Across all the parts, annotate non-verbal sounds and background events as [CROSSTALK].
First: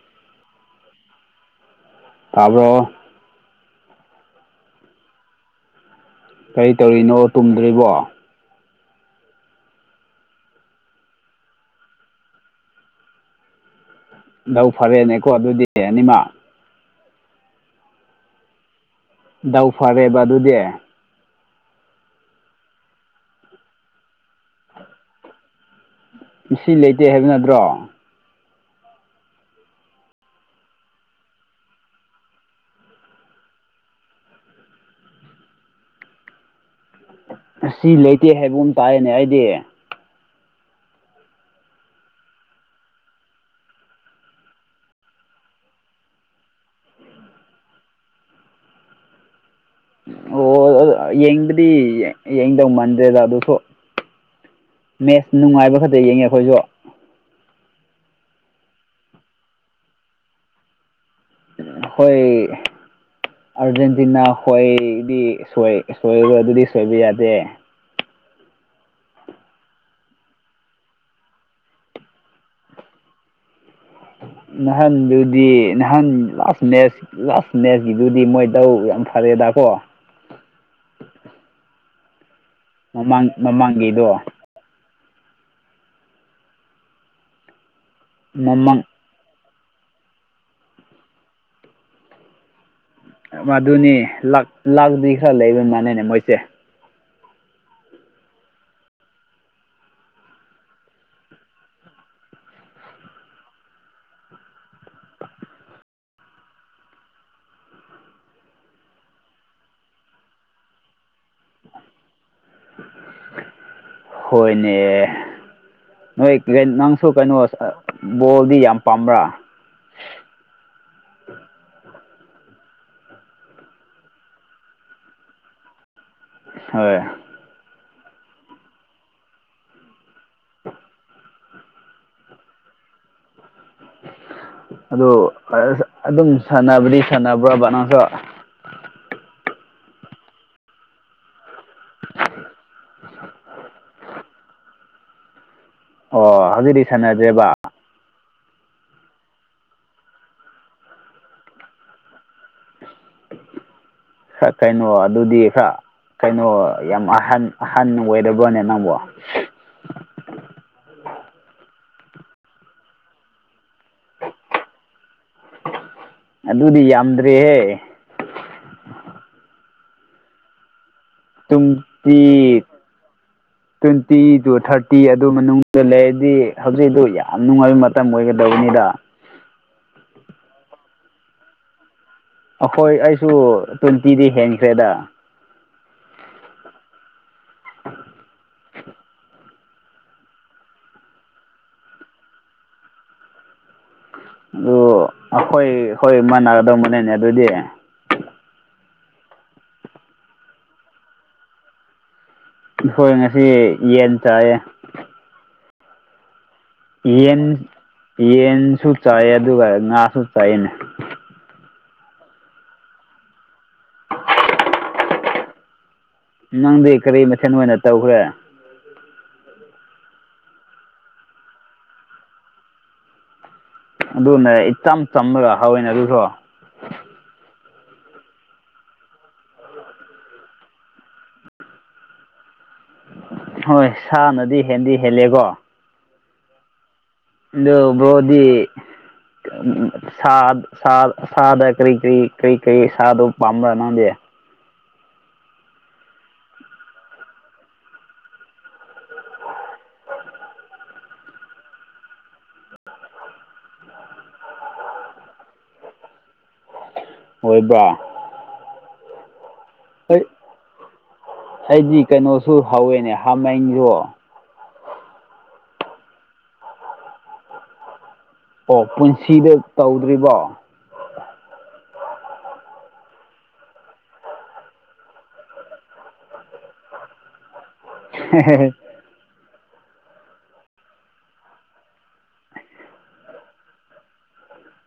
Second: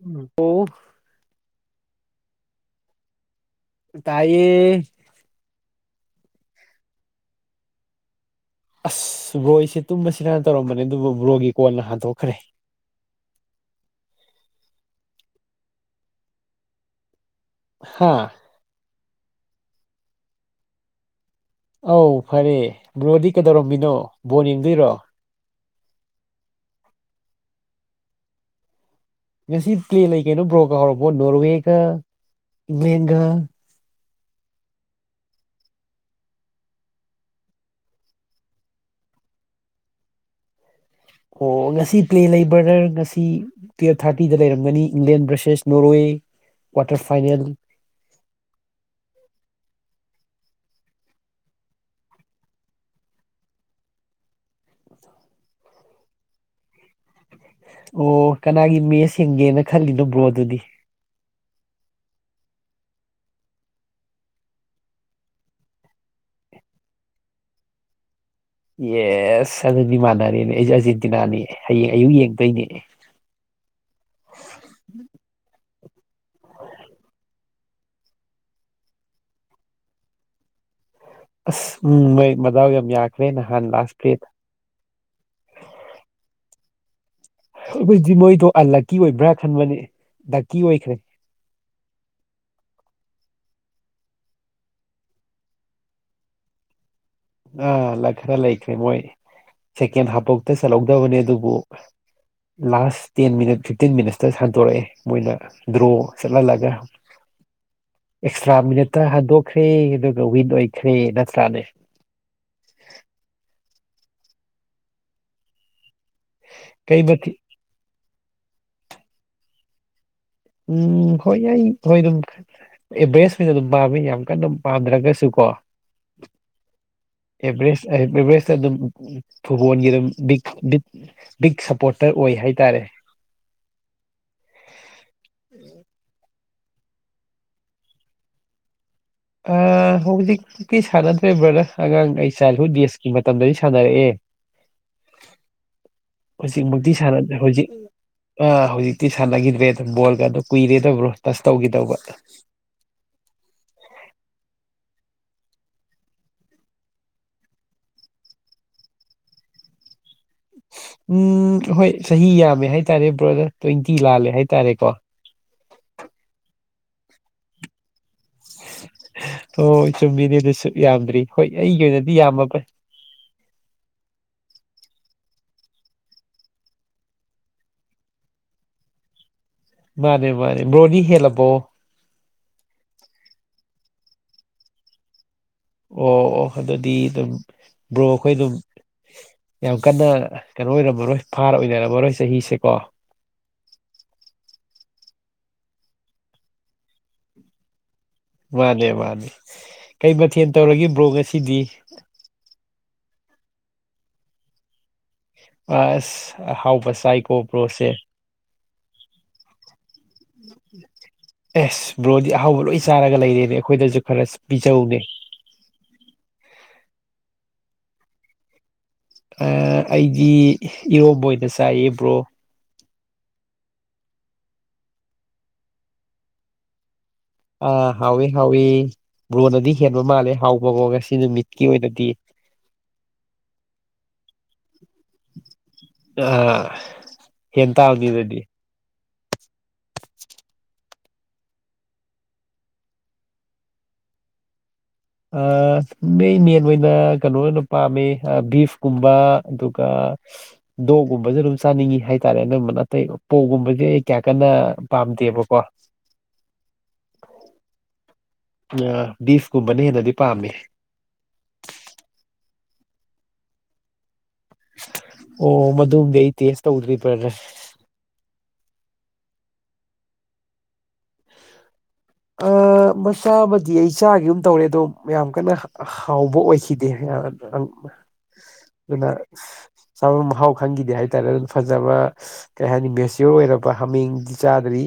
ꯎꯝ ꯑꯣ ꯇꯥꯔ꯭ꯕꯣ ꯇꯥꯏꯌꯦ ꯀꯔꯤ ꯇꯧꯔꯤꯅꯣ ꯇꯨꯝꯗ꯭ꯔꯤꯕꯣ ꯑꯁ ꯕ꯭ꯔꯣ ꯑꯩꯁꯦ ꯇꯨꯝꯃꯁꯤꯔꯥꯅ ꯇꯧꯔꯝꯕꯅꯦ ꯑꯗꯨꯕꯨ ꯕ꯭ꯔꯣꯒꯤ ꯀꯣꯟꯅ ꯍꯟꯗꯣꯛꯈ꯭ꯔꯦ ꯂꯧ ꯐꯔꯦꯅꯦꯀꯣ ꯑꯗꯨꯗꯤ ꯑꯅꯤꯃꯛ ꯍꯥꯥ ꯗꯧ ꯐꯔꯦꯕ ꯑꯗꯨꯗꯤ ꯑꯧ ꯐꯔꯦ ꯕ꯭ꯔꯣꯗꯤ ꯀꯩꯗꯧꯔꯝꯃꯤꯅꯣ ꯕꯣꯟ ꯌꯦꯡꯗꯣꯏꯔꯣ ꯉꯁꯤ ꯂꯩꯇꯦ ꯍꯥꯏꯕ ꯅꯠꯇ꯭ꯔꯣ ꯉꯁꯤ ꯄ꯭ꯂꯦ ꯂꯩ ꯀꯩꯅꯣ ꯕ꯭ꯔꯣ ꯀꯥꯎꯔꯕꯣ ꯅꯣꯔꯋꯦꯒ ꯏꯡꯂꯦꯟꯒ ꯉꯥꯁꯤ ꯂꯩꯇꯦ ꯍꯥꯏꯕꯒꯨꯝ ꯇꯥꯏꯌꯦꯅꯦ ꯑꯩꯗꯤ ꯑꯣ ꯉꯁꯤ ꯄ꯭ꯂꯦ ꯂꯩꯕ꯭ꯔꯥꯗꯔ ꯉꯁꯤ ꯇꯨꯌꯦꯐ ꯊꯥꯔꯇꯤꯗ ꯂꯩꯔꯝꯒꯅꯤ ꯏꯪꯂꯦꯟ ꯚꯔꯁꯦꯁ ꯅꯣꯔꯋꯦ ꯀ꯭ꯋꯥꯇꯔ ꯐꯥꯏꯅꯦꯜ ꯑꯣ ꯌꯦꯡꯕꯗꯤ ꯌꯦꯡꯗꯧ ꯃꯥꯟꯗ꯭ꯔꯦꯗ ꯑꯗꯨꯁꯨ ꯃꯦꯠꯁ ꯅꯨꯡꯉꯥꯏꯕ ꯈꯛꯇ ꯌꯦꯡꯉꯦ ꯑꯩꯈꯣꯏꯁꯨ ꯑꯣ ꯀꯅꯥꯒꯤ ꯃꯦꯁ ꯌꯦꯡꯒꯦꯅ ꯈꯜꯂꯤꯅꯣ ꯕ꯭ꯔꯣꯑꯗꯨꯗꯤ ꯍꯣꯏ ꯑꯥꯔꯖꯦꯟꯇꯤꯅꯥ ꯍꯣꯏꯗꯤ ꯁꯣꯏ ꯁꯣꯏꯕ ꯑꯗꯨꯗꯤ ꯁꯣꯏꯕ ꯌꯥꯗꯦ ꯌꯦꯁ ꯑꯗꯨꯗꯤꯃꯥꯟꯅꯔꯦꯅꯦ ꯑꯩꯖꯨ ꯑꯥꯔꯖꯦꯟꯇꯤꯅꯥꯅꯤ ꯍꯌꯦꯡ ꯑꯌꯨꯛ ꯌꯦꯡꯗꯣꯏꯅꯤ ꯅꯍꯥꯟꯗꯨꯗꯤ ꯅꯍꯥꯟ ꯂꯥꯁ ꯃꯦꯠꯁ ꯂꯥꯁ ꯃꯦꯁꯀꯤꯗꯨꯗꯤ ꯃꯣꯏ ꯗꯧ ꯌꯥꯝ ꯐꯔꯦꯗꯀꯣ ꯑꯁ ꯎꯝ ꯃꯣꯏ ꯃꯗꯥꯎ ꯌꯥꯝ ꯌꯥꯈ꯭ꯔꯦ ꯃꯃꯥꯡ ꯅꯍꯥꯟ ꯂꯥꯁ ꯃꯃꯥꯡꯒꯤꯗꯣ ꯄ꯭ꯂꯦꯗꯣ ꯑꯩꯈꯣꯏꯗꯤ ꯃꯣꯏꯗꯣ ꯃꯃꯥꯡ ꯑꯟꯂꯛꯀꯤ ꯑꯣꯏꯕ꯭ꯔꯥ ꯈꯟꯕꯅꯤ ꯂꯛꯀꯤ ꯑꯣꯏꯈ꯭ꯔꯦ ꯃꯗꯨꯅꯤ ꯂꯛ ꯂꯥꯛꯗꯤ ꯈꯔ ꯂꯩꯕ ꯃꯥꯟꯅꯤꯅꯦ ꯃꯣꯏꯁꯦ ꯑꯥ ꯂꯛ ꯈꯔ ꯂꯩꯈ꯭ꯔꯦ ꯃꯣꯏ ꯁꯦꯀꯦꯟ ꯍꯥꯞꯐꯧꯗ ꯆꯜꯍꯧꯗꯕꯅꯦ ꯑꯗꯨꯕꯨ ꯂꯥꯁ ꯇꯦꯟ ꯃꯤꯅꯠ ꯐꯤꯞꯇꯤꯟ ꯃꯤꯅꯠꯁꯇ ꯁꯟꯇꯣꯔꯛꯑꯦ ꯃꯣꯏꯅ ꯗ꯭ꯔꯣꯆꯥꯠꯍꯥꯜꯂꯒ ꯑꯦꯛꯁꯇ꯭ꯔꯥ ꯃꯤꯅꯠꯁꯇ ꯍꯟꯗꯣꯛꯈ꯭ꯔꯦ ꯑꯗꯨꯒ ꯋꯤꯟ ꯑꯣꯏꯈ꯭ꯔꯦ ꯅꯠꯇ꯭ꯔꯥꯅꯦ ꯍꯣꯏꯅꯦ ꯅꯣꯏ ꯀꯩ ꯅꯪꯁꯨ ꯃꯊꯤ ꯀꯩꯅꯣ ꯕꯣꯜꯗꯤ ꯌꯥꯝ ꯄꯥꯝꯕ꯭ꯔꯥ ꯎꯝ ꯍꯣꯏ ꯌꯥꯏ ꯍꯣꯏ ꯑꯗꯨꯝ ꯑꯦꯚ꯭ꯔꯦꯁ ꯑꯣꯏꯅ ꯑꯗꯨꯝ ꯄꯥꯝꯃꯤ ꯌꯥꯝ ꯀꯟꯅ ꯄꯥꯝꯗ꯭ꯔꯒꯁꯨ ꯀꯣ ꯍꯣꯏ ꯑꯦꯚ꯭ꯔꯦꯁ ꯑꯦꯚ꯭ꯔꯦꯁ ꯑꯗꯨꯝ ꯐꯨꯠꯕꯣꯜꯒꯤ ꯑꯗꯨꯝ ꯕꯤꯛ ꯕꯤꯛ ꯕꯤꯛ ꯁꯞꯄꯣꯔꯇꯔ ꯑꯣꯏ ꯍꯥꯏꯇꯥꯔꯦ ꯑꯗꯨ ꯑꯗꯨꯝ ꯁꯥꯟꯅꯕꯗꯤ ꯁꯥꯟꯅꯕ꯭ꯔ ꯕ ꯅꯪꯁꯨ ꯑ ꯍꯧꯖꯤꯛꯇꯤ ꯁꯥꯟꯅꯗ꯭ꯔꯦ ꯕ꯭ꯔꯗꯔ ꯑꯉꯥꯡ ꯑꯩ ꯆꯥꯏꯜꯍꯨꯗ ꯗꯦꯖꯀꯤ ꯃꯇꯝꯗꯗꯤ ꯁꯥꯟꯅꯔꯛꯑꯦ ꯑꯣ ꯍꯧꯖꯤꯛꯇꯤ ꯍꯧꯖꯤꯛꯃꯛꯇꯤ ꯁꯥꯟꯅꯗ꯭ꯔꯦ ꯁꯥꯟꯅꯗ꯭ꯔꯦꯕ ꯍꯧꯖꯤꯛ ꯑꯥ ꯍꯧꯖꯤꯛꯇꯤ ꯁꯥꯟꯅꯈꯤꯗ꯭ꯔꯦꯗ ꯕꯣꯜꯒꯗꯨ ꯀꯨꯏꯔꯦꯗ ꯕ꯭ꯔꯣ ꯇꯁ ꯇꯧꯒꯤꯗꯕ ꯈꯔ ꯀꯩꯅꯣ ꯑꯗꯨꯗꯤ ꯈ꯭ꯔ ꯀꯩꯅꯣ ꯌꯥꯝ ꯑꯍꯟ ꯑꯍꯟ ꯑꯣꯏꯔꯕ꯭ꯔꯣꯅꯦ ꯅꯪꯕꯣ ꯎꯝ ꯍꯣꯏ ꯆꯍꯤ ꯌꯥꯝꯃꯦ ꯍꯥꯏꯇꯥꯔꯦ ꯕ꯭ꯔꯣꯗꯔ ꯇ꯭ꯋꯦꯟꯇꯤ ꯂꯥꯜꯂꯦ ꯍꯥꯏꯇꯥꯔꯦꯀꯣ ꯑꯗꯨꯗꯤ ꯌꯥꯝꯗ꯭ꯔꯤꯍꯦ ꯍꯣꯏ ꯆꯨꯝꯃꯤꯅꯤ ꯑꯗꯨꯁꯨ ꯌꯥꯝꯗ꯭ꯔꯤ ꯍꯣꯏ ꯑꯩꯒꯤ ꯑꯣꯏꯅꯗꯤ ꯇ꯭ꯋꯦꯟꯇꯤ ꯌꯥꯝꯃꯕ ꯇ꯭ꯋꯦꯟꯇꯤ ꯇꯨ ꯊꯥꯔꯇꯤ ꯑꯗꯨ ꯃꯅꯨꯡꯗ ꯂꯩꯔꯗꯤ ꯍꯧꯖꯤꯛ ꯑꯗꯨ ꯌꯥꯝ ꯅꯨꯡꯉꯥꯏꯕ ꯇꯝ ꯑꯣꯏꯒꯗꯧꯕꯅꯤꯗ ꯃꯥꯅꯦ ꯃꯥꯅꯦ ꯕ꯭ꯔꯣꯗꯤ ꯍꯦꯜꯂꯕꯣ ꯑꯈꯣꯏ ꯑꯩꯁꯨ ꯇ꯭ꯋꯦꯟꯇꯤꯗꯤ ꯍꯦꯟꯈ꯭ꯔꯦꯗ ꯑꯣ ꯑꯣ ꯑꯗꯨꯗꯤ ꯑꯗꯨꯝ ꯕ꯭ꯔꯣ ꯑꯈꯣꯏ ꯑꯗꯨꯝ ꯌꯥꯝ ꯀꯟꯅ ꯀꯩꯅꯣ ꯑꯣꯏꯔꯝꯃꯔꯣꯏ ꯐꯥꯔ ꯑꯣꯏꯅꯔꯝꯃꯔꯣꯏ ꯆꯍꯤꯁꯦ ꯀꯣ ꯑꯗꯨ ꯑꯈꯣꯏ ꯍꯣꯏ ꯃꯥꯟꯅꯒꯗꯧꯕꯃꯥꯂꯦꯅꯦ ꯑꯗꯨꯗꯤ ꯃꯥꯅꯦ ꯃꯥꯅꯦ ꯀꯩ ꯃꯊꯦꯟ ꯇꯧꯔꯒꯦ ꯕ꯭ꯔꯣ ꯉꯁꯤꯗꯤ ꯏꯈꯣꯏ ꯉꯁꯤ ꯌꯦꯟ ꯆꯥꯌꯦ ꯑꯁ ꯑꯍꯥꯎꯕ ꯌꯦꯟ ꯆꯥꯏꯀꯣ ꯕ꯭ꯔꯣꯁꯦ ꯌꯦꯟꯁꯨ ꯆꯥꯌꯦ ꯑꯗꯨꯒ ꯉꯥꯁꯨ ꯆꯥꯌꯦꯅꯦ ꯑꯦꯁ ꯕ꯭ꯔꯣꯗꯤ ꯑꯍꯥꯎꯕ ꯂꯣꯏ ꯆꯥꯔꯒ ꯂꯩꯔꯦꯅꯦ ꯑꯈꯣꯏꯗꯁꯨ ꯈꯔ ꯄꯤꯖꯧꯅꯦ ꯅꯪꯗꯤ ꯀꯔꯤ ꯃꯊꯦꯜ ꯑꯣꯏꯅ ꯇꯧꯈ꯭ꯔꯦ ꯑ ꯑꯩꯗꯤ ꯏꯔꯣꯝꯕ ꯑꯣꯏꯅ ꯆꯥꯏꯌꯦ ꯕ꯭ꯔꯣ ꯑꯗꯨꯅ ꯏꯆꯝ ꯆꯝꯂꯒ ꯍꯥꯎꯋꯦꯅꯦ ꯑꯗꯨꯁꯨ ꯑ ꯍꯥꯎꯋꯤ ꯍꯥꯎꯋꯤ ꯕ꯭ꯔꯣꯅꯗꯤ ꯍꯦꯟꯕ ꯃꯥꯜꯂꯦ ꯍꯥꯎꯕꯀꯣ ꯉꯁꯤ ꯅꯨꯃꯤꯠꯀꯤ ꯑꯣꯏꯅꯗꯤ ꯍꯣꯏ ꯁꯥꯅꯗꯤ ꯍꯦꯟꯗꯤ ꯍꯦꯜꯂꯦꯀꯣ ꯑ ꯑꯗꯨ ꯐꯗꯨ ꯕ꯭ꯔꯣꯗꯤ ꯁꯥ ꯁꯥ ꯁꯥꯥꯗ ꯀꯔꯤ ꯀ꯭ꯔꯤ ꯀꯔꯤ ꯀꯩ ꯁꯥꯗꯣ ꯄꯥꯝꯕ꯭ꯔꯥ ꯅꯪꯗꯤ ꯑ ꯃꯦꯟ ꯑꯣꯏꯅ ꯀꯩꯅꯣ ꯑꯣꯏꯅ ꯄꯥꯝꯃꯦ ꯕꯤꯐꯀꯨꯝꯕ ꯑꯗꯨꯒ ꯗꯣꯛꯒꯨꯝꯕꯁꯨ ꯑꯗꯨꯝ ꯆꯥꯅꯤꯡꯉꯤ ꯍꯥꯏꯇꯥꯔꯦ ꯑꯅꯝꯕꯅ ꯑꯇꯩ ꯄꯣꯛꯒꯨꯝꯕꯁꯦ ꯑꯩ ꯀꯌꯥ ꯀꯟꯅ ꯄꯥꯝꯗꯦꯕꯀꯣ ꯑꯣꯏꯕ꯭ꯔꯥ ꯑꯥ ꯕꯤꯐ ꯀꯨꯝꯕꯅ ꯍꯦꯟꯅꯗꯤ ꯑꯩ ꯄꯥꯝꯃꯤ ꯑꯩꯗꯤ ꯀꯩꯅꯣꯁꯨ ꯍꯥꯎꯋꯦꯅꯦ ꯍꯥꯃꯦꯡꯖꯨ ꯑꯣ ꯃꯗꯨꯝꯗꯤ ꯑꯩ ꯇꯦꯁ ꯇꯧꯗ꯭ꯔꯤ ꯕ꯭ꯔꯗꯔ ꯑꯣ ꯄꯨꯟꯁꯤꯗ ꯇꯧꯗ꯭ꯔꯤꯕꯣ ꯑ ꯃꯆꯥ ꯑꯃꯗꯤ ꯑꯩ ꯆꯥꯒꯤꯒꯨꯝ ꯇꯧꯔꯦ ꯑꯗꯣ ꯌꯥꯝ ꯀꯟꯅ ꯍꯥꯎꯕ ꯑꯣꯏꯈꯤꯗꯦ [UNINTELLIGIBLE] ꯑꯗꯨꯅ ꯆꯥꯕ ꯃꯍꯥꯎ ꯈꯪꯒꯤꯗꯦ ꯍꯥꯏꯇꯥꯔꯦ ꯐꯖꯕ ꯀꯩ ꯍꯥꯏꯅꯤ ꯃꯦꯆꯤꯌꯣꯔ ꯑꯣꯏꯔꯕ ꯍꯥꯃꯦꯡꯗꯤ ꯆꯥꯗ꯭ꯔꯤ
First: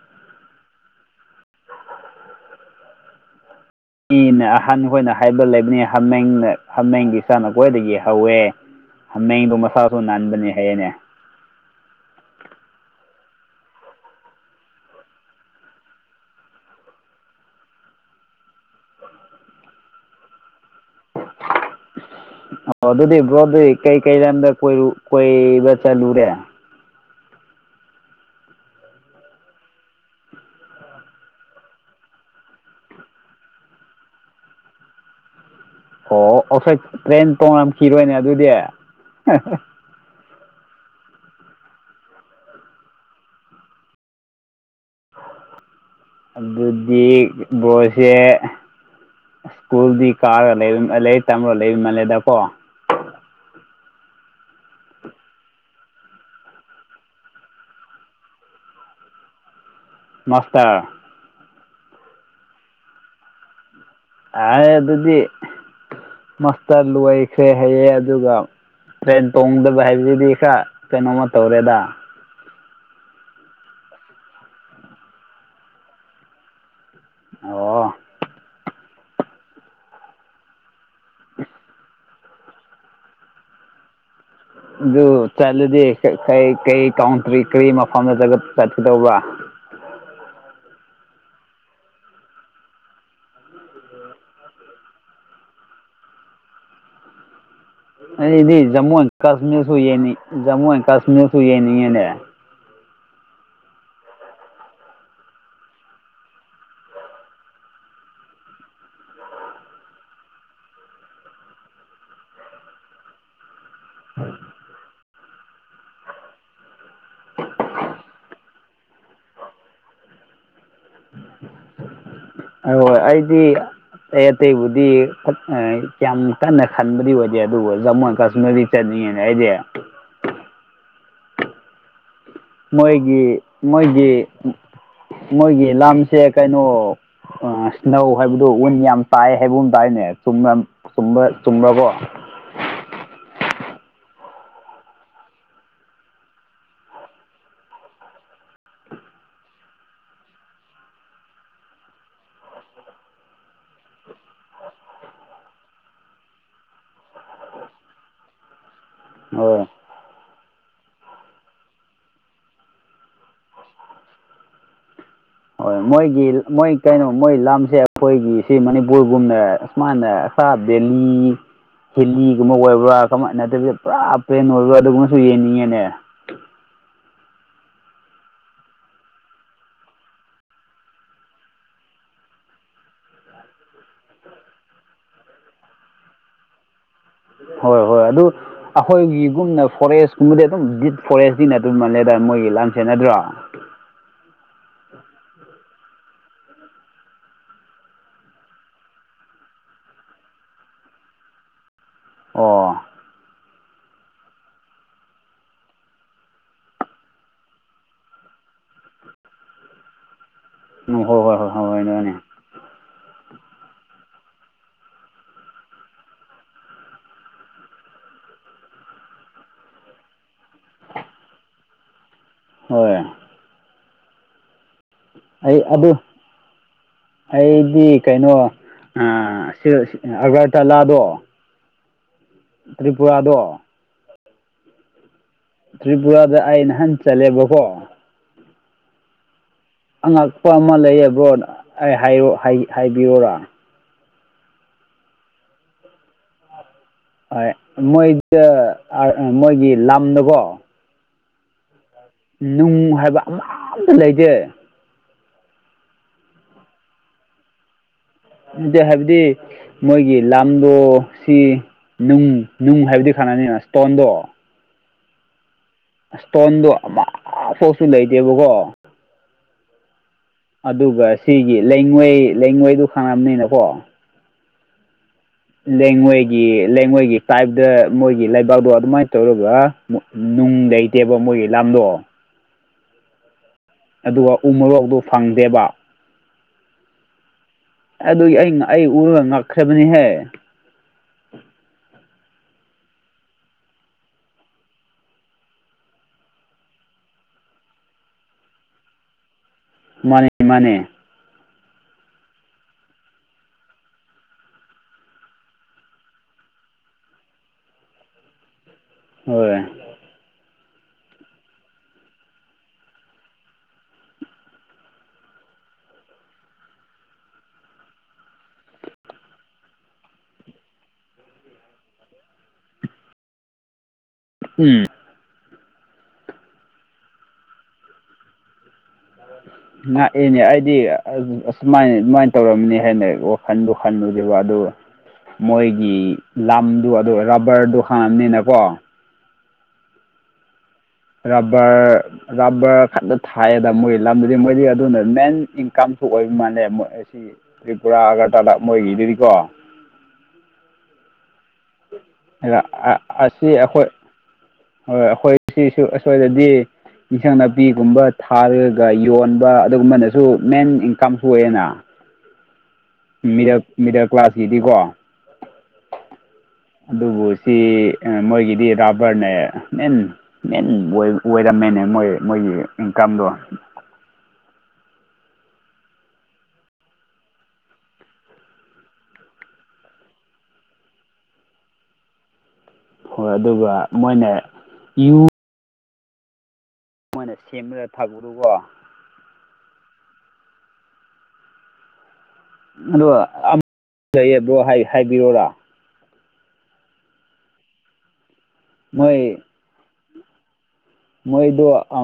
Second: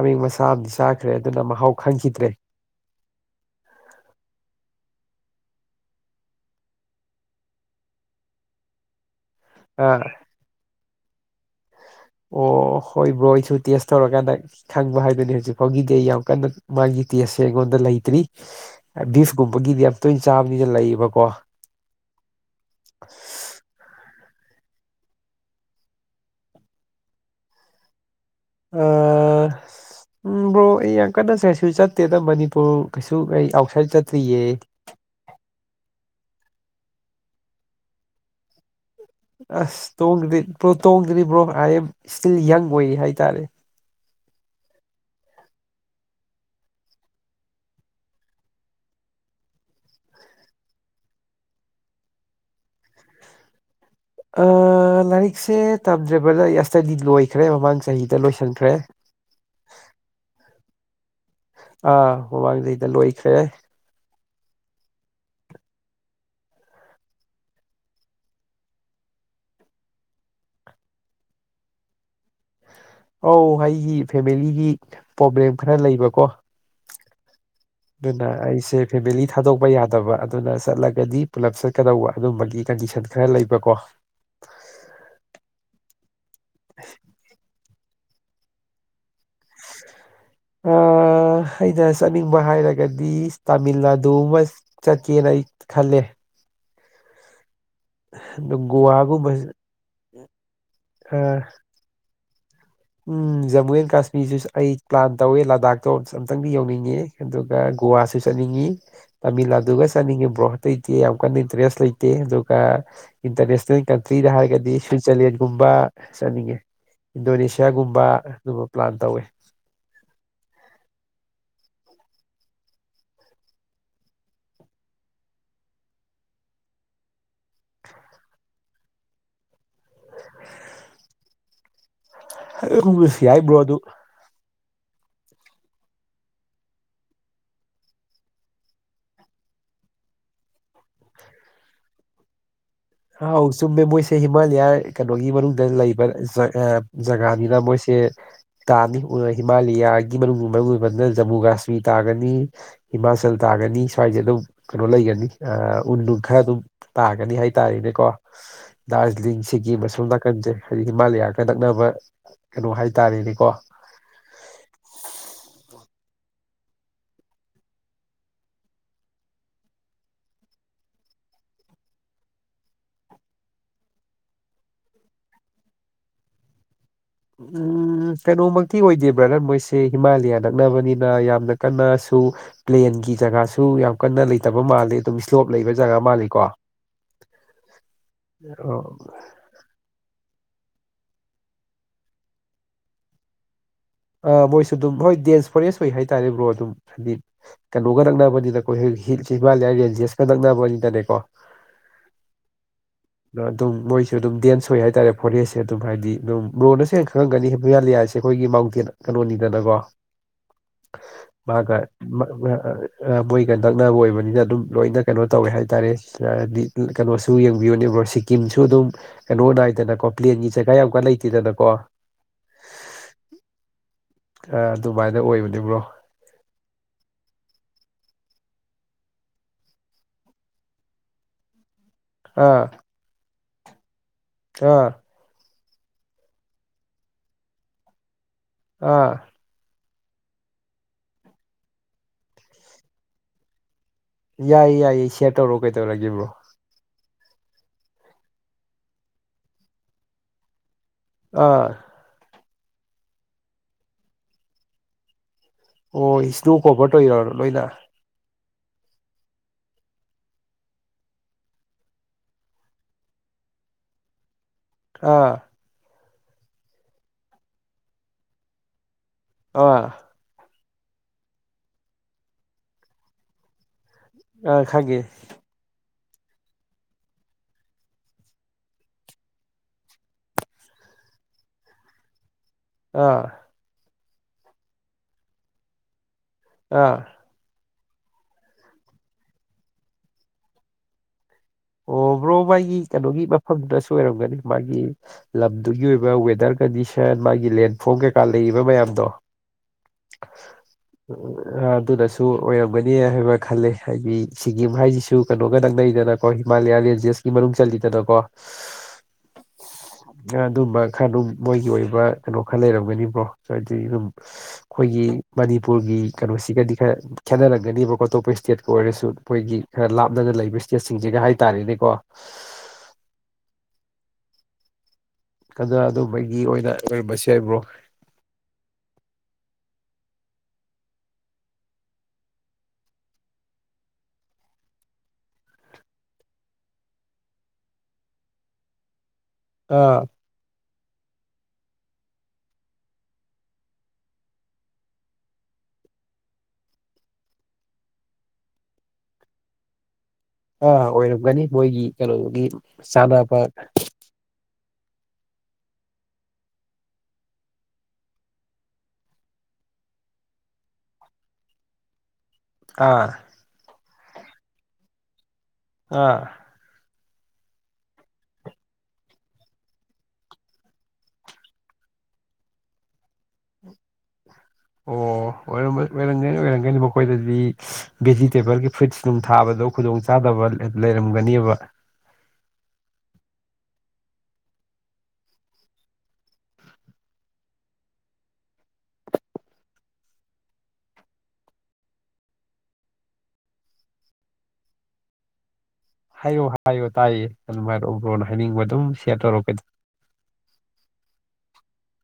ꯍꯥꯃꯦꯡ ꯃꯆꯥ ꯑꯃꯗꯤ ꯆꯥꯈ꯭ꯔꯦ ꯑꯗꯨꯅ ꯃꯍꯥꯎ ꯈꯪꯈꯤꯗ꯭ꯔꯦ ꯏꯅ ꯑꯍꯟꯈꯣꯏꯅ ꯍꯥꯏꯕ ꯂꯩꯕꯅꯦ ꯍꯃꯦꯡꯅ ꯍꯃꯦꯡꯒꯤ ꯁꯥꯅ ꯈ꯭ꯋꯥꯏꯗꯒꯤ ꯍꯧꯋꯦ ꯍꯥꯃꯦꯡꯗꯣ ꯃꯁꯥꯁꯨ ꯑꯥ ꯅꯥꯟꯕꯅꯦ ꯍꯌꯦꯅꯦ ꯑꯣ ꯍꯣꯏ ꯕ꯭ꯔꯣ ꯑꯩꯁꯨ ꯇꯦꯁ ꯇꯧꯔꯒ ꯀꯥꯟꯗ ꯈꯪꯕ ꯍꯥꯏꯗꯨꯅꯦ ꯍꯧꯖꯤꯛ ꯐꯥꯎꯒꯤꯗꯤ ꯑꯩ ꯌꯥꯝ ꯀꯟꯅ ꯃꯥꯒꯤ ꯇꯦꯁꯁꯦ ꯑꯩꯉꯣꯔꯟꯗ ꯂꯩꯇ꯭ꯔꯤ ꯕꯤꯐ ꯀꯨꯝꯕꯒꯤꯗꯤ ꯌꯥꯝ ꯇꯣꯏꯅ ꯆꯥꯕ ꯃꯤꯖꯨ ꯂꯩꯌꯦ ꯑꯣ ꯑꯗꯨꯗꯤ ꯕ꯭ꯔꯣꯗꯤ ꯀꯩꯀꯩ ꯂꯝꯗꯥ ꯀꯣꯏꯕ ꯆꯠꯂꯨꯔꯦ ꯑꯥ ꯎꯝ ꯕ꯭ꯔꯣ ꯑꯩ ꯌꯥꯝ ꯀꯟꯅ ꯀꯩꯁꯨ ꯆꯠꯇꯦꯗ ꯃꯅꯤꯄꯨꯔ ꯀꯩꯁꯨ ꯑꯩ ꯑꯥꯎꯠꯁꯥꯏꯠ ꯆꯠꯇ꯭ꯔꯤꯌꯦ ꯑꯣ ꯑꯥꯎꯠꯁꯥꯏꯠ ꯇ꯭ꯔꯦꯟ ꯇꯣꯡꯉꯝꯈꯤꯔꯣꯏꯅꯦ ꯑꯗꯨꯗꯤ ꯑꯁ ꯇꯣꯡꯗ꯭ꯔꯤ ꯇꯣꯡꯗ꯭ꯔꯤ ꯕ꯭ꯔꯣ ꯑꯥꯏ ꯑꯦꯝ ꯏꯁꯇꯤꯜ ꯌꯪ ꯑꯣꯏꯔꯤ ꯍꯥꯏꯇꯥꯔꯦ ꯑꯗꯨꯗꯤ ꯕ꯭ꯔꯣꯁꯦ ꯁ꯭ꯀꯨꯜꯗꯤ ꯀꯥꯔꯒ ꯂꯩ ꯂꯥꯏꯔꯤꯛ ꯇꯝꯃꯒ ꯂꯩꯕ ꯃꯜꯂꯦꯗꯀꯣ ꯑꯥ ꯂꯥꯏꯔꯤꯛꯁꯦ ꯇꯝꯗ꯭ꯔꯦ ꯕ꯭ꯔꯗꯔ ꯏꯁꯇꯗꯤ ꯂꯣꯏꯈ꯭ꯔꯦ ꯃꯃꯥꯡ ꯆꯍꯤꯗ ꯂꯣꯏꯁꯤꯟꯈ꯭ꯔꯦ ꯃꯥꯁꯇꯔ ꯑꯥ ꯃꯃꯥꯡ ꯆꯍꯤꯗ ꯂꯣꯏꯈ꯭ꯔꯦ ꯑꯥꯏ ꯑꯗꯨꯗꯤ ꯃꯥꯁꯇꯔ ꯂꯣꯏꯈ꯭ꯔꯦ ꯍꯥꯏꯌꯦ ꯑꯗꯨꯒ ꯇ꯭ꯔꯦꯟ ꯇꯣꯡꯗꯕ ꯍꯥꯏꯕꯖꯤꯗꯤ ꯈꯔ ꯀꯩꯅꯣꯃ ꯇꯧꯔꯦꯗ ꯑꯧ ꯑꯩꯒꯤ ꯐꯦꯃꯤꯂꯤꯒꯤ ꯄ꯭ꯔꯣꯕ꯭ꯂꯦꯝ ꯈꯔ ꯂꯩꯕꯀꯣ ꯑꯣ ꯑꯗꯨꯅ ꯑꯩꯁꯦ ꯐꯦꯃꯤꯂꯤ ꯊꯥꯗꯣꯛꯄ ꯌꯥꯗꯕ ꯑꯗꯨꯅ ꯆꯠꯂꯒꯗꯤ ꯄꯨꯂꯞ ꯆꯠꯀꯗꯧꯕ ꯑꯗꯨꯝꯕꯒꯤ ꯀꯟꯗꯤꯁꯟ ꯈꯔ ꯂꯩꯕꯀꯣ ꯑꯗꯨ ꯆꯠꯂꯗꯤ ꯀꯔꯤ ꯀꯟꯇ꯭ꯔꯤ ꯀꯔꯤ ꯃꯐꯝꯗ ꯆꯠꯀꯗꯧꯕ [INAUDIBLE] ꯑꯩꯅ ꯆꯠꯅꯤꯡꯕ ꯍꯥꯏꯔꯒꯗꯤ ꯇꯥꯃꯤꯜ ꯅꯥꯗꯨ ꯑꯃ ꯆꯠꯀꯦꯅ ꯑꯩ ꯈꯜꯂꯦ ꯑꯗꯨ ꯑꯩꯗꯤ ꯖꯃꯨ ꯑꯦꯟ ꯒꯣꯋꯥꯒꯨꯝꯕ ꯀꯥꯁꯃꯤꯔꯁꯨ ꯌꯦꯅꯤ ꯖꯃꯨ ꯑꯦꯟ ꯀꯥꯁꯃꯤꯔꯁꯨ ꯑꯥ ꯌꯦꯡꯅꯤꯡꯉꯦꯅꯦ ꯎꯝ ꯖꯃꯨ ꯑꯦꯟ ꯀꯥꯁꯃꯤꯔꯁꯨ ꯑꯩ ꯄ꯭ꯂꯥꯟ ꯇꯧꯋꯦ ꯂꯥꯗꯥꯛꯇꯣ ꯑꯃꯨꯛꯇꯪꯗꯤ ꯌꯧꯅꯤꯡꯉꯤ ꯑꯗꯨꯒ ꯒꯣꯋꯥꯁꯨ ꯆꯠꯅꯤꯡꯉꯤ ꯇꯥꯃꯤꯜ ꯅꯥꯗꯨꯒ ꯆꯠꯅꯤꯡꯉꯤ ꯕ꯭ꯔꯣ ꯑꯇꯩꯗꯤ ꯌꯥꯝ ꯀꯟꯅ ꯏꯟꯇ꯭ꯔꯦꯁ ꯂꯩꯇꯦ ꯑꯗꯨꯒ ꯏꯟꯇꯔꯅꯦꯁꯅꯦꯜ ꯀꯟꯇ꯭ꯔꯤꯗ ꯍꯥꯏꯔꯒꯗꯤ ꯁ꯭ꯋꯤꯖꯔꯂꯦꯟꯒꯨꯝꯕ ꯆꯠꯅꯤꯡꯉꯦ ꯏꯟꯗꯣꯅꯦꯁ ꯅꯌꯥꯒꯨꯝꯕ ꯑꯗꯨꯨꯝꯕ ꯄ꯭ꯂꯥꯟ ꯇꯧꯋꯦ ꯑꯩꯗꯤ ꯑꯩ ꯑꯇꯩꯕꯨꯗꯤ ꯌꯥꯝ ꯀꯟꯅ ꯈꯟꯕꯗꯤ ꯑꯣꯏꯗꯦ ꯑꯗꯨꯕꯨ ꯖꯃꯨ ꯑꯦꯟ ꯀꯥꯁꯃꯤꯔꯗꯤ ꯆꯠꯅꯤꯡꯉꯤꯅꯤ ꯑꯩꯗꯤ ꯃꯣꯏꯒꯤ ꯌꯥꯏ ꯕ꯭ꯔꯣ ꯑꯗꯨ ꯃꯣꯏꯒꯤ ꯃꯣꯏꯒꯤ ꯂꯝꯁꯦ ꯀꯩꯅꯣ ꯑꯁꯅꯧ ꯍꯥꯏꯕꯗꯨ ꯎꯟ ꯌꯥꯝ ꯇꯥꯌꯦ ꯍꯥꯏꯕꯒꯨꯝ ꯇꯥꯌꯦꯅꯦ ꯆꯨꯝꯕ꯭ꯔ ꯆꯨꯝꯕ꯭ꯔꯀꯣ ꯑꯥꯎ ꯆꯨꯝꯃꯦ ꯃꯣꯏꯁꯦ ꯍꯤꯃꯥꯂꯌꯥ ꯀꯩꯅꯣꯒꯤ ꯃꯅꯨꯡꯗ ꯂꯩꯕ ꯖꯒꯥ ꯖꯒꯥꯅꯤꯅ ꯃꯣꯏꯁꯦ ꯇꯥꯅꯤ ꯍꯤꯃꯥꯂꯌꯥꯒꯤ ꯃꯅꯨꯡ ꯃꯔꯨ ꯑꯣꯏꯕꯅ ꯖꯃꯨ ꯀꯥꯁꯃꯤꯔ ꯇꯥꯒꯅꯤ ꯍꯤꯃꯥꯆꯜ ꯇꯥꯒꯅꯤ ꯁ꯭ꯋꯥꯏꯁꯦ ꯑꯗꯨꯝ ꯀꯩꯅꯣ ꯂꯩꯒꯅꯤ ꯎꯟ ꯅꯨꯡ ꯈꯔ ꯑꯗꯨꯝ ꯇꯥꯒꯅꯤ ꯍꯥꯏ ꯍꯥꯏꯇꯥꯔꯅꯦꯀꯣ ꯗꯥꯔꯖꯂꯤꯡ ꯍꯣꯏ ꯁꯤꯀꯤꯝ ꯃꯁꯣꯝ ꯅꯥꯀꯟꯖꯦ ꯍꯥꯏꯗꯤ ꯍꯤꯃꯥꯂꯌꯥꯒ ꯅꯛꯅꯕ ꯀꯩꯅꯣ ꯍꯥꯏꯇꯥꯔꯦꯅꯦꯀꯣ ꯍꯣꯏ ꯃꯣꯏꯒꯤ ꯃꯣꯏ ꯀꯩꯅꯣ ꯃꯣꯏ ꯂꯝꯁꯦ ꯑꯩꯈꯣꯏꯒꯤ ꯁꯤ ꯃꯅꯤꯄꯨꯔꯒꯨꯝꯅ ꯃꯥꯅ ꯁꯥꯕ ꯗꯦꯜꯂꯤ ꯍꯤꯂꯤꯒꯨꯝꯕ ꯑꯣꯏꯕ꯭ꯔꯥ ꯀꯃꯥꯏꯅꯠ ꯇꯕꯤꯗ ꯄꯨꯔꯥ ꯄ꯭ꯂꯦꯟ ꯑꯣꯏꯕ꯭ꯔꯥ ꯑꯗꯨꯒꯨꯝꯕꯁꯨ ꯌꯦꯡꯅꯤꯡꯉꯦꯅꯦ ꯎꯝ ꯀꯩꯅꯣꯃꯛꯇꯤ ꯑꯣꯏꯗꯦ ꯕ꯭ꯔꯗꯔ ꯃꯣꯏꯁꯦ ꯍꯤꯃꯥꯂꯌꯥ ꯅꯛꯅꯕꯅꯤꯅ ꯌꯥꯝꯅ ꯀꯟꯅꯁꯨ ꯄ꯭ꯂꯦꯟꯒꯤ ꯖꯒꯥꯁꯨ ꯌꯥꯝ ꯀꯟꯅ ꯂꯩꯇꯕ ꯃꯥꯜꯂꯦ ꯑꯗꯨꯝ ꯏꯁ꯭ꯂꯣꯞ ꯂꯩꯕ ꯖꯒꯥ ꯃꯥꯜꯂꯤ ꯀꯣ ꯍꯣꯏ ꯍꯣꯏ ꯑꯗꯨ ꯑꯩꯈꯣꯏꯒꯤꯒꯨꯝꯅ ꯐꯣꯔꯦꯁ ꯁꯨꯝꯕꯨꯗꯤ ꯑꯗꯨꯝ ꯗꯤꯞ ꯐꯣꯔꯦꯁꯅꯤꯅ ꯑꯗꯨꯝ ꯃꯜꯂꯦꯗ ꯃꯣꯏꯒꯤ ꯂꯥꯟꯁꯦ ꯅꯗ꯭ꯔꯣ꯫ ꯑ ꯃꯣꯏꯁꯨ ꯑꯗꯨꯝ ꯍꯣꯏ ꯗꯦꯟꯁ ꯐꯣꯔꯦꯁ ꯑꯣꯏ ꯍꯥꯏꯇꯥꯔꯦ ꯕ꯭ꯔꯣ ꯑꯗꯨꯝ ꯍꯥꯏꯗꯤ ꯀꯩꯅꯣꯒ ꯅꯛꯅꯕꯅꯤꯅꯀꯣ ꯍꯤꯜ ꯍꯤ ꯍꯤꯃꯥꯂꯌꯥꯟ ꯔꯦꯟꯖꯦꯁꯀ ꯅꯛꯅꯕꯅꯤꯅꯅꯦꯀꯣ꯫ ꯑꯣ꯫ ꯗꫭ ꯑꯗꯨꯝ ꯃꯣꯏꯁꯨ ꯑꯗꯨꯝ ꯗꯦꯟꯁ ꯑꯣꯏ ꯍꯥꯏꯇꯥꯔꯦ ꯐꯣꯔꯦꯁꯁꯦ ꯑꯗꯨꯝ ꯍꯥꯏꯗꯤ ꯑꯗꯨꯝ ꯕ꯭ꯔꫭꯅ ꯁꯦꯟ ꯈꯪꯉꯝꯒꯅꯤ ꯍꯦꯃꯥꯂꯤꯌꯥꯁꯦ ꯑꯩꯈꯣꯏꯒꯤ ꯃꯥꯎꯟꯇꯦꯟ ꯀꯩꯅꯣꯅꯤꯗꯅꯀꯣ꯫ ꯎꯝ ꯍꯣꯏ ꯍꯣꯏ ꯍꯣꯏ ꯍꯣꯏ ꯃꯥꯒ ꯍꯣꯏꯅꯦ [UNINTELLIGIBLE] ꯑ ꯃꯣꯏꯒ ꯅꯛꯅꯕ ꯑꯣꯏꯕꯅꯤꯅ ꯑꯗꯨꯝ ꯂꯣꯏꯅ ꯀꯩꯅꯣ ꯇꯧꯋꯦ ꯍꯥꯏꯇꯥꯔꯦꯗꯤ [UNINTELLIGIBLE] ꯀꯩꯅꯣꯁꯨ ꯌꯦꯡꯕꯤꯌꯨꯅꯦ ꯕ꯭ꯔꯣ ꯁꯤ ꯀꯤꯝꯁꯨ ꯑꯗꯨꯝ ꯀꯩꯅꯣ ꯅꯥꯏꯗꯅꯀꯣ ꯄ꯭ꯂꯦꯟꯒꯤ ꯖꯒꯥ ꯌꯥꯝ ꯀꯟ ꯂꯩꯇꯦꯗꯅꯀꯣ꯫ ꯍꯣꯏ꯫ ꯑꯥ ꯗꯨꯃꯥꯏꯅ ꯑꯣꯏꯕꯅꯦ ꯑꯩ ꯕ꯭ꯔꯣ꯫ ꯑꯗꯨ ꯑꯩꯗꯤ ꯀꯩꯅꯣ ꯑ ꯁꯤꯜ ꯑꯒꯔꯇꯥꯂꯥꯗꯣ ꯑꯥ꯫ ꯇ꯭ꯔꯤꯄꯨꯔꯥꯗꯣ ꯑꯥ꯫ ꯇ꯭ꯔꯤꯄꯨꯔꯥꯗ ꯑꯩ ꯅꯍꯥꯟ ꯆꯠꯂꯦꯕꯀꯣ꯫ ꯑꯥ꯫ ꯑꯉꯛꯄ ꯑꯃ ꯂꯩꯌꯦ ꯕ꯭ꯔꯣ ꯑꯩ ꯍꯥꯏꯌꯣ ꯍꯥꯏ ꯍꯥꯏꯕꯤꯌꯣꯔꯥ꯫ ꯌꯥꯏꯌꯦ-ꯌꯥꯏꯌꯦ ꯁꯦꯌꯔ ꯇꯧꯔꯛꯑꯣ ꯀꯩꯗꯧꯔꯒꯦ ꯕ꯭ꯔꯣ꯫ ꯍꯣꯏ ꯃꯣꯏꯗ ꯑꯔ ꯃꯣꯏꯒꯤ ꯂꯝꯗꯣꯀꯣ ꯑꯥ꯫ ꯅꯨꯡ ꯍꯥꯏꯕ ꯑꯃꯥꯇ ꯂꯩꯇꯦ꯫ ꯑꯣ ꯏꯁ꯭ꯅꯣ ꯀꯣꯕꯔ ꯇꯧꯔꯤꯔꯣ ꯂꯣꯏꯅ꯫ ꯅꯇꯦ ꯍꯥꯏꯕꯗꯤ ꯃꯣꯏꯒꯤ ꯂꯝꯗꯣ ꯁꯤ ꯅꯨꯡ ꯅꯨꯡ ꯍꯥꯏꯕꯗꯤ ꯈꯪꯅꯅꯤꯅ ꯏꯁ꯭ꯇꯣꯟꯗꯣ ꯑꯥ꯫ ꯁ꯭ꯇꯣꯟꯗꯣ ꯑꯃꯥꯐꯧꯁꯨ ꯂꯩꯇꯦꯕꯀꯣ꯫ ꯑꫭꯑ꯫ ꯑꯗꯨꯒ ꯁꯤꯒꯤ ꯂꯩꯉꯣꯏ ꯂꯩꯉꯣꯏꯗꯨ ꯈꯪꯔꯝꯅꯤꯅꯀꯣ꯫ ꯑ ꯈꯪꯉꯦ꯫ ꯂꯦꯉꯣꯏꯒꯤ ꯂꯦꯉꯣꯏꯒꯤ ꯇꯥꯏꯞꯇ ꯃꯣꯏꯒꯤ ꯂꯩꯕꯥꯛꯗꯣ ꯑꯗꯨꯃꯥꯏꯅ ꯇꯧꯔꯒ ꯃꫭ ꯅꯨꯡ ꯂꯩꯇꯦꯕ ꯃꯣꯏꯒꯤ ꯂꯥꯝꯗꯣ꯫ ꯑꯥ꯫ ꯑꯗꯨꯒ ꯎ ꯃꯣꯔꯣꯛꯇꯣ ꯐꯪꯗꯦꯕ꯫ ꯑꯥ꯫ ꯑꯗꯨꯒꯤ ꯑꯩ ꯉ ꯑꯩ ꯎꯔꯒ ꯉꯛꯈ꯭ꯔꯕꯅꯤꯍꯦ꯫ ꯑꯣ ꯕ꯭ꯔꯣ ꯃꯥꯒꯤ ꯀꯩꯅꯣꯒꯤ ꯃꯐꯝꯗꯨꯗꯁꯨ ꯑꯣꯏꯔꯝꯒꯅꯤ ꯃꯥꯒꯤ ꯂꯝꯗꯨꯒꯤ ꯑꯣꯏꯕ ꯋꯦꯗꯔ ꯀꯟꯗꯤꯁꯟ ꯃꯥꯒꯤ ꯂꯦꯟꯐꯣꯔꯝ ꯀꯩꯀꯥ ꯂꯩꯔꯤꯕ ꯃꯌꯥꯝꯗꯣ꯫ ꯃꯥꯅꯦ [UNINTELLIGIBLE] ꯃꯥꯅꯦ ꯑ ꯑꯗꯨꯅꯁꯨ ꯑꯣꯏꯔꯝꯒꯅꯤ ꯍꯥꯏꯕ ꯈꯜꯂꯦ ꯍꯥꯏꯗꯤ ꯁꯤꯀꯤꯝ ꯍꯥꯏꯁꯤꯁꯨ ꯀꯩꯅꯣꯒ ꯅꯛꯅꯩꯗꯅ꯫ ꯈꯣꯏ ꯍꯤꯃꯥꯂꯌꯥ ꯔꯦꯟꯖꯦꯁꯀꯤ ꯃꯅꯨꯡ ꯆꯜꯂꯤꯗꯅꯀꯣ꯫ ꯍꯣꯏ꯫ ꯑꯗꯨꯝꯕ ꯈꯔ ꯑꯗꯨꯝ ꯃꯣꯏꯒꯤ ꯑꯣꯏꯕ ꯀꯩꯅꯣ ꯈꯔ ꯂꯩꯔꯝꯒꯅꯤꯕ꯭ꯔꯣ ꯍꯥꯏꯗꯤ ꯑꯗꯨꯝ ꯈꯣꯏꯒꯤ ꯃꯅꯤꯄꯨꯔꯒꯤ ꯀꯩꯅꯣꯁꯤꯒꯗꯤ ꯈꯔ ꯈꯦꯠꯅꯔꯒꯅꯤꯕꯀꯣ ꯑꯇꯣꯞꯄ ꯏꯁ꯭ꯇꯦꯠꯀ ꯑꯣꯏꯔꯁꯨ ꯃꯣꯏꯒꯤ ꯈꯔ ꯂꯥꯞꯅꯅ ꯂꯩꯕ ꯏꯁꯇꯦꯠꯁꯤ ꯁꯤꯡꯁꯤꯒ ꯍꯥꯏꯇꯥꯔꯦꯅꯦꯀꯣ꯫ ꯎꯝ꯫ ꯀꯟꯅ ꯑꯗꯨꯝꯕꯒꯤ ꯑꯣꯏꯅ ꯑꯣꯏꯔꯝꯕꯁꯨ ꯌꯥꯏ ꯕ꯭ꯔꯣ꯫ ꯉꯥꯛꯑꯦꯅꯦ ꯑꯩꯗꯤ ꯑ ꯑꯁꯨꯃꯥꯏꯅ ꯗꯨꯃꯥꯏꯅ ꯇꯧꯔꯝꯅꯤ ꯍꯥꯏꯅ ꯋꯥꯈꯟꯗꯨ ꯈꯟꯂꯨꯗꯨꯕ ꯑꯗꯨ ꯃꯣꯏꯒꯤ ꯂꯝꯗꯨ ꯑꯗꯨ ꯔꯕꯔꯗꯨ ꯍꯥꯡꯉꯝꯅꯤꯅꯀꯣ꯫ ꯑꯥ꯫ ꯔꯥꯕ꯭ꯔ ꯔꯕ꯭ꯔ ꯈꯛꯇ ꯊꯥꯏꯌꯦꯗ ꯃꯣꯏꯒꯤ ꯂꯝꯗꯨꯗꯤ ꯃꯣꯏꯗꯤ ꯑꯗꯨꯅ ꯃꯦꯟ ꯏꯟꯀꯝꯁꯨ ꯑꯣꯏꯕ ꯃꯥꯜꯂꯦ ꯃꯣꯏ ꯑꯁꯤ ꯇ꯭ꯔꯤꯄꯨꯔꯥ ꯑꯒꯔꯇꯂꯥ ꯃꯣꯏꯒꯤꯗꯨꯗꯤꯀꯣ꯫ ꯑꯥ ꯑꯣꯏꯔꯝꯒꯅꯤ ꯃꯣꯏꯒꯤ ꯀꯩꯅꯣꯗꯨꯒꯤ ꯆꯥꯅꯕ ꯑꯁꯤ ꯑꯩꯈꯣꯏ ꯍꯣꯏ ꯑꯩꯈꯣꯏ ꯁꯤꯁꯨ ꯑꯁ꯭ꯋꯥꯏꯗꯗꯤ ꯏꯟꯁꯥꯡ ꯅꯥꯄꯤꯒꯨꯝꯕ ꯊꯥꯔꯒ ꯌꯣꯟꯕ ꯑꯗꯨꯒꯨꯝꯕꯅꯁꯨ ꯃꯦꯟ ꯏꯟꯀꯝꯁꯨ ꯑꯣꯏꯌꯦꯅꯥ꯫ ꯑꯥ꯫ Middle middle ꯀ꯭ꯂꯥꯁꯀꯤꯗꯤꯀꯣ꯫ ꯑꯥ꯫ ꯑꯗꯨꯕꯨ ꯁꯤ ꯃꯣꯏꯒꯤꯗꯤ ꯔꯥꯕ꯭ꯔꯅꯦ ꯃꯦꯟ ꯃꯦꯟ ꯑꯣꯏ ꯑꫭꯏꯔꯝꯃꯦꯅꯦ ꯃꯣꯏ ꯃꯣꯏꯒꯤ ꯏꯟꯀꯝꯗꯣ꯫ ꯑꯣ ꯑꯣꯏꯔꯝꯒ ꯑꫭꯏꯔꯝꯒꯅꯤ ꯑꯣꯏꯔꯝꯒꯅꯤ ꯃꯈꯣꯏꯗꯗꯤ ꯚꯦꯖꯤꯇꯦꯕꯜꯒꯤ ꯐ꯭ꯔꯨꯏꯠꯁ ꯅꯨꯡ ꯊꯥꯕꯗꯣ ꯈꯨꯗꯣꯡꯆꯥꯥꯗꯕ ꯂꯩꯔꯝꯒꯅꯤꯕ꯫ ꯍꯣꯏ ꯑꯗꯨꯒ ꯃꯣꯏꯅ ꯌꯨ ꯃꯣꯏꯅ ꯁꯦꯝꯃꯒ ꯊꯛꯄꯗꯨꯀꯣ꯫ ꯑꯗꯣ ꯑꯃ ꯂꯩꯌꯦ ꯕ꯭ꯔꯣ ꯍꯥꯏ ꯍꯥꯏꯕꯤꯑꯣꯔꯥ꯫ ꯍꯥꯏꯌꯣ-ꯍꯥꯏꯌꯣ ꯇꯥꯏꯌꯦ ꯑꯗꯨꯝ ꯍꯥꯏꯔꯛꯎ ꯕ꯭ꯔꯣꯅ ꯍꯥꯏꯅꯤꯡꯕ ꯑꯗꯨꯝ ꯁꯦꯌꯔ ꯃꯣꯏ ꯇꯧꯔꯛꯑꯣ ꯀꯩꯗꯧ ꯃꯣꯏꯗꯣ ꯑ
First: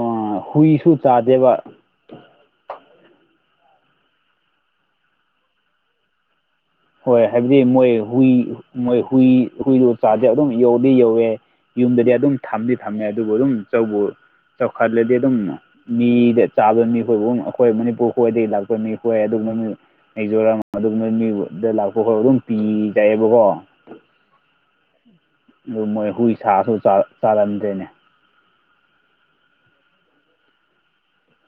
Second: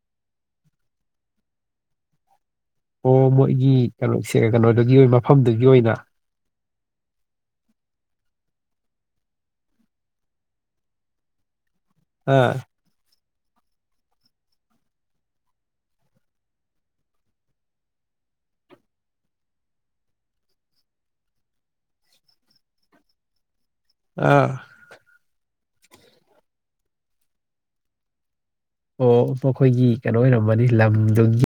ꯍꯨꯏꯁꯨ ꯆꯥꯗꯦꯕ꯫ ꯑꯣ ꯃꯣꯏꯒꯤ ꯀꯩꯅꯣꯁꯦ ꯀꯩꯅꯣꯗꯨꯒꯤ ꯃꯐꯝꯗꯨꯒꯤ ꯑꯣꯏꯅ꯫ ꯍꯣꯏ ꯍꯥꯏꯕꯗꯤ ꯃꯣꯏ ꯍꯨꯏ ꯃꯣꯏ ꯍꯨꯏ ꯍꯨꯏꯗꯣ ꯆꯥꯗꯦ ꯑꯗꯨꯝ ꯌꯣꯛꯗꯤ ꯌꯣꯛꯑꯦ꯫ ꯌꯨꯝꯗꯗꯤ ꯑꯗꯨꯝ ꯑꯥ ꯊꯝꯗꯤ ꯊꯝꯃꯦ ꯑꯗꯨꯕꯨ ꯑꯗꯨꯝ ꯆꯧꯕꯨ ꯆꯧꯈꯠꯂꯗꯤ ꯑꯗꯨꯝ ꯃꯤꯗ ꯆꯥꯕ ꯃꯤꯈꯣꯏꯒꯨꯝ ꯑꯩꯈꯣꯏ ꯃꯅꯤꯄꯨꯔ ꯍꯣꯏꯗꯒꯤ ꯂꯥꯛꯄ ꯃꯤꯈꯣꯏ [INAUDIBLE] ꯃꯤꯖꯣꯔꯥꯝ ꯑꯗꯨꯒꯨꯝꯕ ꯃꯤꯕꯨꯗ ꯂꯥꯛꯄ ꯍꯣꯏꯕꯨ ꯑꯗꯨꯝ ꯄꯤꯖꯌꯦꯕꯀꯣ꯫ ꯑꯥ꯫ ꯑꯗꯨ ꯃꯣꯏ ꯍꯨꯏ ꯁꯥꯁꯨ ꯆꯥ ꯆꯥꯔꯝꯗ꯭ꯔꯦꯅꯦ꯫ ꯑꯣ ꯃꯈꯣꯏꯒꯤ ꯀꯩꯅꯣ ꯑꯣꯏꯔꯝꯃꯅꯤ ꯂꯝꯗꯨꯒꯤ